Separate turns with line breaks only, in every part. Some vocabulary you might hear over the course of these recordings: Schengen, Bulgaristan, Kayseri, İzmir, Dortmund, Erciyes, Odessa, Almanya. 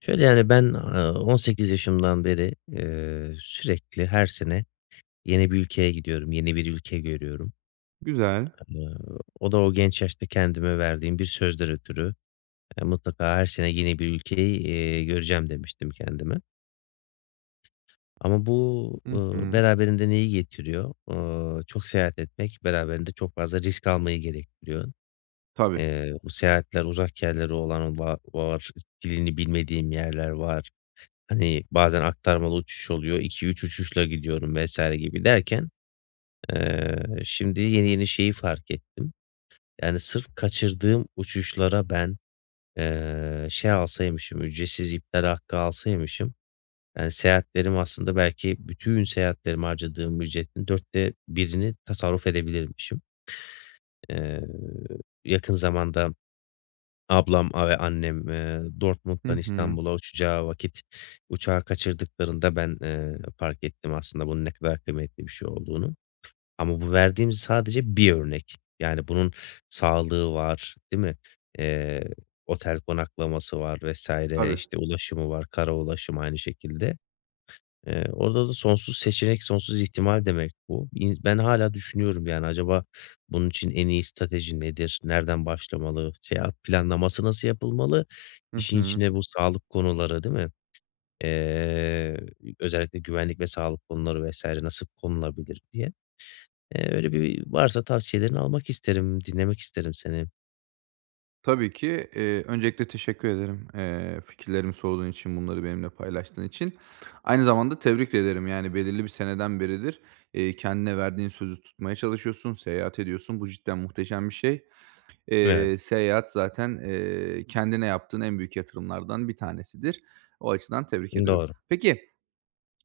Şöyle, yani, ben, 18 yaşımdan beri, sürekli her sene yeni bir ülkeye gidiyorum, yeni bir ülke görüyorum.
Güzel.
Eee, O da o genç yaşta kendime verdiğim bir sözden ötürü, mutlaka her sene yeni bir ülkeyi, göreceğim demiştim kendime. Ama bu,
Hı hı.
beraberinde neyi getiriyor? Çok seyahat etmek beraberinde çok fazla risk almayı gerektiriyor.
Tabii.
Bu seyahatler uzak yerlere olan var, dilini bilmediğim yerler var. Hani, bazen aktarmalı uçuş oluyor, iki üç uçuşla gidiyorum vesaire gibi derken, şimdi yeni yeni şeyi fark ettim. Yani, sırf kaçırdığım uçuşlara ben, şey alsaymışım, ücretsiz iptal hakkı alsaymışım, yani, seyahatlerim aslında belki bütün seyahatlerime harcadığım ücretin dörtte birini tasarruf edebilirmişim. Eee, Yakın zamanda Ablam ve annem,
Hı
Dortmund'dan
hı.
İstanbul'a uçacağı vakit uçağı kaçırdıklarında ben, fark ettim aslında bunun ne kadar kıymetli bir şey olduğunu. Ama bu verdiğim sadece bir örnek. Yani bunun sağlığı var, değil mi? Eee, Otel konaklaması var vesaire,
Tabii.
işte ulaşımı var, kara ulaşım aynı şekilde. Orada da sonsuz seçenek, sonsuz ihtimal demek bu. Ben hala düşünüyorum, yani, acaba bunun için en iyi strateji nedir? Nereden başlamalı? Seyahat planlaması nasıl yapılmalı?
Hı
İşin
hı.
içine bu sağlık konuları, değil mi? Eee, Özellikle güvenlik ve sağlık konuları vesaire nasıl konulabilir diye. Öyle bir varsa tavsiyelerini almak isterim, dinlemek isterim seni.
Tabii ki, öncelikle teşekkür ederim, fikirlerimi sorduğun için, bunları benimle paylaştığın için. Aynı zamanda tebrik ederim. Yani belirli bir seneden beridir, kendine verdiğin sözü tutmaya çalışıyorsun, seyahat ediyorsun. Bu cidden muhteşem bir şey.
Evet,
Seyahat zaten, kendine yaptığın en büyük yatırımlardan bir tanesidir. O açıdan tebrik ederim.
doğru.
Peki,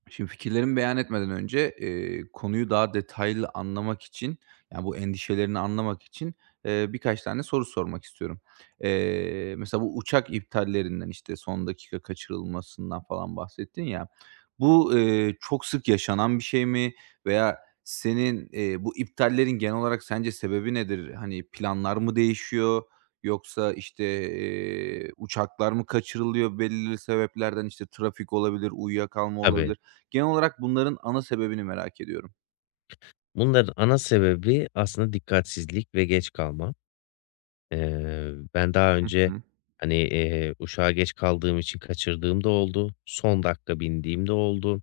şimdi fikirlerimi beyan etmeden önce, konuyu daha detaylı anlamak için, yani, bu endişelerini anlamak için, birkaç tane soru sormak istiyorum. Mesela bu uçak iptallerinden, işte, son dakika kaçırılmasından falan bahsettin ya. Bu, çok sık yaşanan bir şey mi veya senin, bu iptallerin genel olarak sence sebebi nedir? Hani, planlar mı değişiyor yoksa, işte, uçaklar mı kaçırılıyor belirli sebeplerden? İşte, trafik olabilir, uyuyakalma
Tabii.
olabilir. Genel olarak bunların ana sebebini merak ediyorum.
Bunların ana sebebi aslında dikkatsizlik ve geç kalma. Ben daha
Hı
önce,
hı.
hani, uçağa geç kaldığım için kaçırdığım da oldu. Son dakika bindiğim de oldu.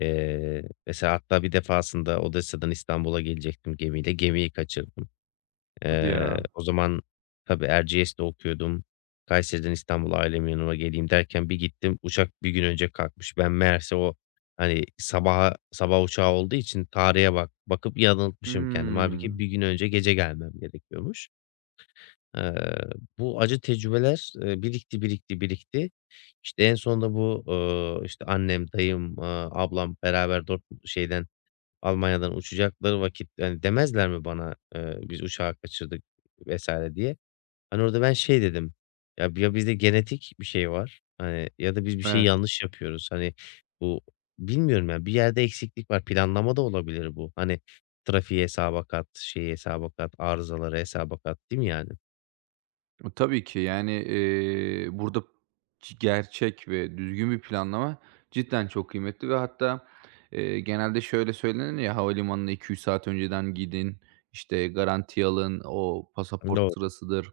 Mesela hatta bir defasında Odessa'dan İstanbul'a gelecektim gemiyle. Gemiyi kaçırdım.
Hadi ya.
O zaman tabii Erciyes'te okuyordum. Kayseri'den İstanbul'a ailemin yanıma geleyim derken bir gittim, uçak bir gün önce kalkmış. Ben meğerse o, hani, sabah uçağı olduğu için tarihe bakıp yanıltmışım kendimi. Hâlbuki
Hımm.
bir gün önce gece gelmem gerekiyormuş. Eee, Bu acı tecrübeler, birikti, birikti, birikti. İşte, en sonunda bu, işte, annem, dayım, ablam beraber dört şeyden, Almanya'dan uçacakları vakit, hani, demezler mi bana, "Biz uçağı kaçırdık." vesaire diye? Hani, orada ben şey dedim, ""Ya, bizde genetik bir şey var, hani, ya da biz bir şey
Evet.
yanlış yapıyoruz." Hani, bu bilmiyorum ya, bir yerde eksiklik var. Planlama da olabilir bu. Hani, trafiği hesaba kat, şeyi hesaba kat, arızaları hesaba kat, değil mi yani?
E, tabii ki yani, burada gerçek ve düzgün bir planlama cidden çok kıymetli ve hatta, genelde şöyle söylenir ya, havalimanına 2-3 saat önceden gidin, işte, garanti alın, o pasaport
Doğru.
sırasıdır.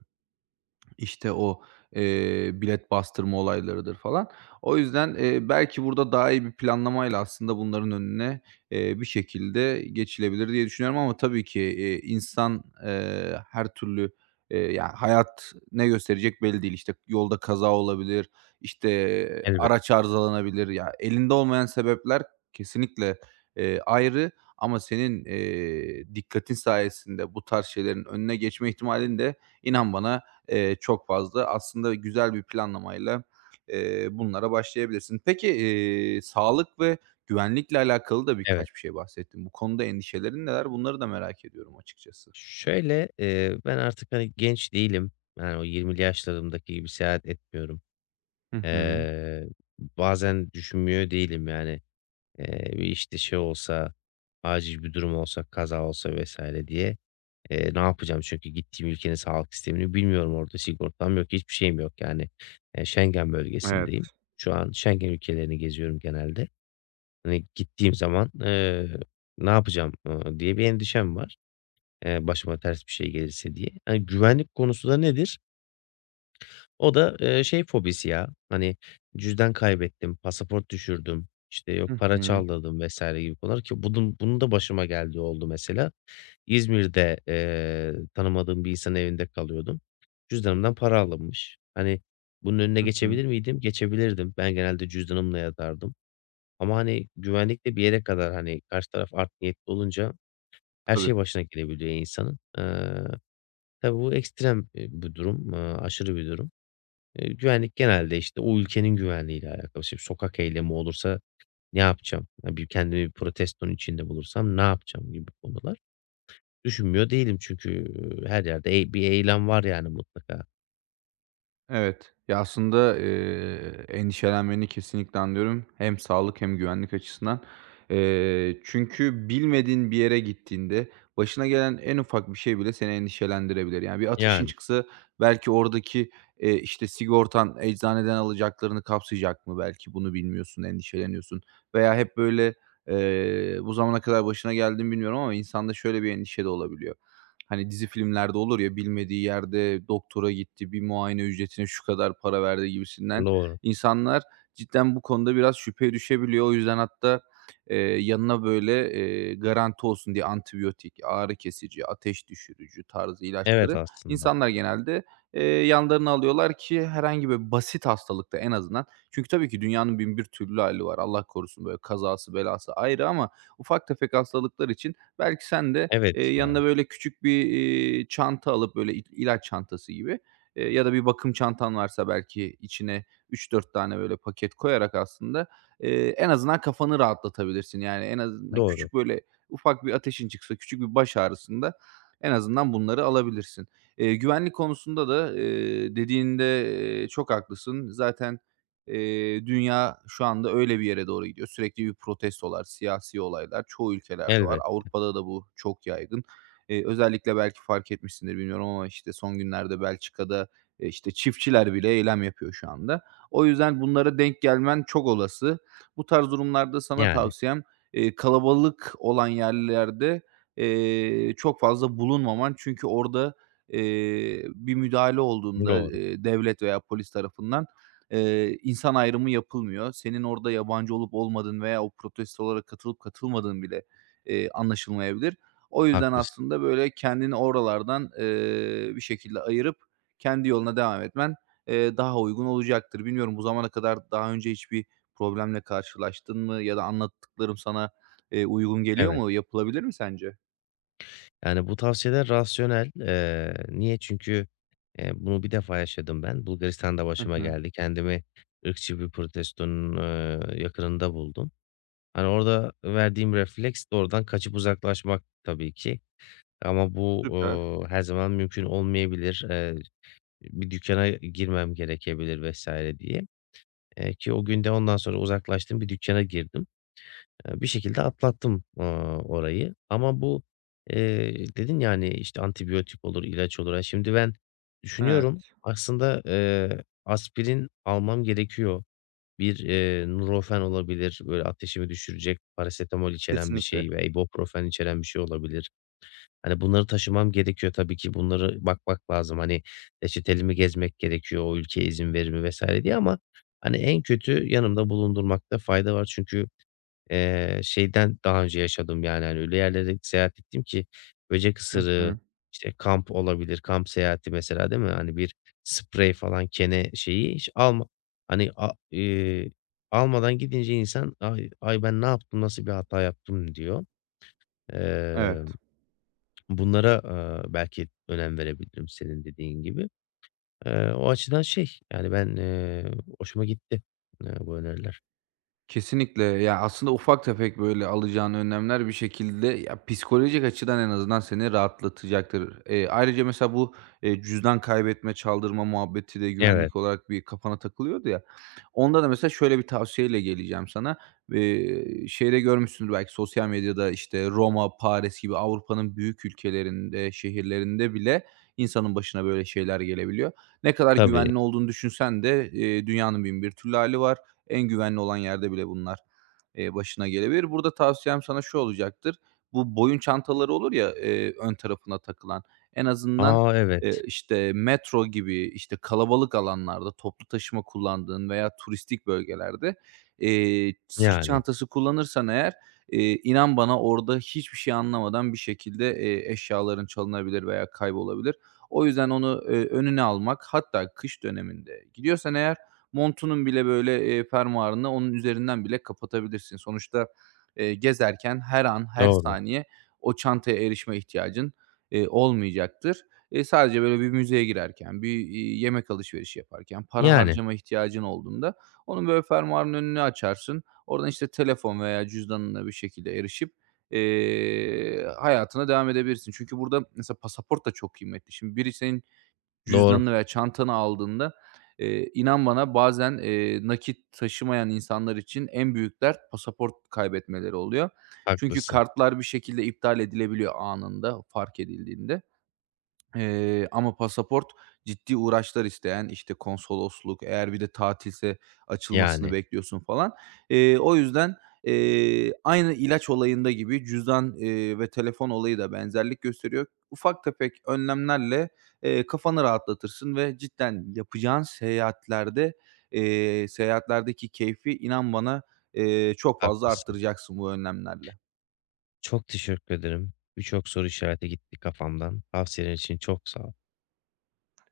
İşte o, bilet bastırma olaylarıdır falan. O yüzden, belki burada daha iyi bir planlamayla aslında bunların önüne, bir şekilde geçilebilir diye düşünüyorum ama tabii ki, insan, her türlü, ya, hayat ne gösterecek belli değil. İşte, yolda kaza olabilir, işte,
Elbet,
araç arızalanabilir. Ya, elinde olmayan sebepler kesinlikle, ayrı ama senin, dikkatin sayesinde bu tarz şeylerin önüne geçme ihtimalin de inan bana çok fazla. Aslında güzel bir planlamayla, bunlara başlayabilirsin. Peki, sağlık ve güvenlikle alakalı da
evet.
birkaç bir şey bahsettin. Bu konuda endişelerin neler? Bunları da merak ediyorum açıkçası.
Şöyle, ben artık, hani, genç değilim. Yani, o 20'li yaşlarımdaki gibi seyahat etmiyorum.
Hı hı.
Eee, Bazen düşünmüyor değilim, yani, bir, işte, şey olsa, acil bir durum olsa, kaza olsa vesaire diye, ne yapacağım? Çünkü gittiğim ülkenin sağlık sistemini bilmiyorum. Orada sigortam yok, hiçbir şeyim yok, yani. Schengen bölgesindeyim.
Evet.
Şu an Schengen ülkelerini geziyorum genelde. Hani, gittiğim zaman, ne yapacağım, diye bir endişem var. Başıma ters bir şey gelirse diye. Hani, güvenlik konusu da nedir? O da, şey fobisi ya, hani, cüzdan kaybettim, pasaport düşürdüm, işte, yok
Hı
para
hı.
çaldırdım vesaire gibi konular ki bunun da başıma geldiği oldu mesela. İzmir'de, tanımadığım bir insanın evinde kalıyordum. Cüzdanımdan para alınmış. Hani, bunun önüne
Hı hı.
geçebilir miydim? Geçebilirdim. Ben genelde cüzdanımla yatardım ama, hani, güvenlik de bir yere kadar, hani, karşı taraf art niyetli olunca her
Tabii.
şey başına gelebiliyor insanın. Tabii bu ekstrem, bir durum, aşırı bir durum. Güvenlik genelde, işte, o ülkenin güvenliğiyle alakalı. Şimdi sokak eylemi olursa ne yapacağım? Ya, bir kendimi bir protestonun içinde bulursam ne yapacağım gibi konular. Düşünmüyor değilim çünkü, her yerde bir eylem var yani mutlaka.
Evet. Ya, aslında, endişelenmeni kesinlikle anlıyorum. Hem sağlık hem güvenlik açısından. Çünkü bilmediğin bir yere gittiğinde başına gelen en ufak bir şey bile seni endişelendirebilir. Yani, bir ateşin
Yani,
çıksa belki oradaki, işte, sigortan eczaneden alacaklarını kapsayacak mı? Belki bunu bilmiyorsun, endişeleniyorsun veya hep böyle, bu zamana kadar başına geldiğini bilmiyorum ama insanda şöyle bir endişe de olabiliyor. Hani dizi filmlerde olur ya, bilmediği yerde doktora gitti, bir muayene ücretine şu kadar para verdi gibisinden.
doğru.
İnsanlar cidden bu konuda biraz şüpheye düşebiliyor. O yüzden hatta, yanına böyle, garanti olsun diye antibiyotik, ağrı kesici, ateş düşürücü tarzı
Evet
ilaçları
aslında.
insanlar genelde, yanlarına alıyorlar ki herhangi bir basit hastalıkta en azından çünkü tabii ki dünyanın bin bir türlü hali var. Allah korusun böyle kazası belası ayrı ama ufak tefek hastalıklar için belki sen de,
Evet ya.
Yanına böyle küçük bir, çanta alıp böyle ilaç çantası gibi, ya da bir bakım çantan varsa belki içine üç dört tane böyle paket koyarak aslında, en azından kafanı rahatlatabilirsin. Yani en azından
Doğru.
küçük böyle ufak bir ateşin çıksa, küçük bir baş ağrısında en azından bunları alabilirsin. Güvenlik konusunda da, dediğinde, çok haklısın. Zaten, dünya şu anda öyle bir yere doğru gidiyor. Sürekli bir protestolar, siyasi olaylar çoğu ülkelerde var.
Elbet.
Avrupa'da da bu çok yaygın. Özellikle belki fark etmişsindir bilmiyorum ama, işte, son günlerde Belçika'da, işte, çiftçiler bile eylem yapıyor şu anda. O yüzden bunlara denk gelmen çok olası. Bu tarz durumlarda sana
Yani.
tavsiyem, kalabalık olan yerlerde, çok fazla bulunmaman. Çünkü orada, bir müdahale olduğunda,
Doğru.
devlet veya polis tarafından, insan ayrımı yapılmıyor. Senin orada yabancı olup olmadığın veya o protestolara katılıp katılmadığın bile, anlaşılmayabilir. O yüzden
Haklısın.
aslında, böyle, kendini oralardan, bir şekilde ayırıp kendi yoluna devam etmen, daha uygun olacaktır. Bilmiyorum bu zamana kadar daha önce hiçbir problemle karşılaştın mı ya da anlattıklarım sana, uygun geliyor
Evet.
mu? Yapılabilir mi sence?
Yani, bu tavsiyeler rasyonel. Niye? Çünkü, bunu bir defa yaşadım ben. Bulgaristan'da
Hı
başıma
hı.
geldi. Kendimi ırkçı bir protestonun, yakınında buldum. Hani, orada verdiğim refleks de oradan kaçıp uzaklaşmak tabii ki ama bu,
Süper.
her zaman mümkün olmayabilir. Bir dükkana girmem gerekebilir vesaire diye, ki o günde ondan sonra uzaklaştım. Bir dükkana girdim. Bir şekilde atlattım, orayı ama bu, dedin yani işte, antibiyotik olur, ilaç olur. Ha, şimdi ben düşünüyorum
Evet.
aslında, aspirin almam gerekiyor. Bir, Nurofen olabilir, böyle, ateşimi düşürecek parasetamol içeren bir
Kesinlikle.
şey ve ibuprofen içeren bir şey olabilir. Hani, bunları taşımam gerekiyor tabii ki. Bunları bakmak lazım. Hani, reçeteli mi gezmek gerekiyor, o ülke izin verir mi vs. diye ama, hani, en kötü yanımda bulundurmakta fayda var. Çünkü şeyden daha önce yaşadım, yani, hani, öyle yerlere seyahat ettim ki böcek
Hı
ısırığı,
hı.
işte, kamp olabilir, kamp seyahati mesela, değil mi? Hani, bir sprey falan, kene şeyi hiç alma hani, a almadan gidince insan, "Ay ay ben ne yaptım, nasıl bir hata yaptım?" diyor. Emm,
Evet.
Bunlara, belki önem verebilirim senin dediğin gibi. O açıdan şey, yani, ben, hoşuma gitti, bu öneriler.
Kesinlikle. Ya, aslında ufak tefek, böyle, alacağın önlemler bir şekilde ya, psikolojik açıdan en azından seni rahatlatacaktır. Ayrıca mesela bu, cüzdan kaybetme, çaldırma muhabbeti de
Evet,
güvenlik olarak bir kafana takılıyordu ya. Onda da mesela şöyle bir tavsiyeyle geleceğim sana. Şeyde görmüşsündür belki sosyal medyada, işte, Roma, Paris gibi Avrupa'nın büyük ülkelerinde, şehirlerinde bile insanın başına böyle şeyler gelebiliyor. Ne kadar
tabii.
güvenli olduğunu düşünsen de, dünyanın binbir türlü hali var. En güvenli olan yerde bile bunlar, başına gelebilir. Burada tavsiyem sana şu olacaktır: bu boyun çantaları olur ya, ön tarafına takılan, en azından,
aa evet.
işte, metro gibi, işte, kalabalık alanlarda, toplu taşıma kullandığın veya turistik bölgelerde, sırt
Yani,
çantası kullanırsan eğer, inan bana orada hiçbir şey anlamadan bir şekilde, eşyaların çalınabilir veya kaybolabilir. O yüzden onu, önüne almak, hatta kış döneminde gidiyorsan eğer montunun bile böyle, fermuarını onun üzerinden bile kapatabilirsin. Sonuçta, gezerken her an, her
doğru.
saniye o çantaya erişme ihtiyacın, olmayacaktır. Sadece böyle bir müzeye girerken, bir, yemek alışverişi yaparken, para
Yani,
harcama ihtiyacın olduğunda onun böyle fermuarının önünü açarsın. Oradan, işte, telefon veya cüzdanına bir şekilde erişip, hayatına devam edebilirsin. Çünkü burada mesela pasaport da çok kıymetli. Şimdi biri senin
doğru,
cüzdanını veya çantanı aldığında, inan bana bazen, nakit taşımayan insanlar için en büyük dert pasaport kaybetmeleri oluyor. Çünkü
haklısın.
kartlar bir şekilde iptal edilebiliyor anında, fark edildiğinde. Ama pasaport ciddi uğraşlar isteyen, işte, konsolosluk, eğer bir de tatilse açılmasını
Yani,
bekliyorsun falan. O yüzden, aynı ilaç olayında gibi cüzdan, ve telefon olayı da benzerlik gösteriyor. Ufak tefek önlemlerle, kafanı rahatlatırsın ve cidden yapacağın seyahatlerde, seyahatlerdeki keyfi inan bana, çok fazla
haklısın.
arttıracaksın bu önlemlerle.
Çok teşekkür ederim. Birçok soru işareti gitti kafamdan. Tavsiyeler için çok sağ ol.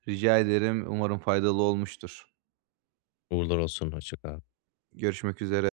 Rica ederim, umarım faydalı olmuştur.
Uğurlar olsun, hoşça kal.
Görüşmek üzere.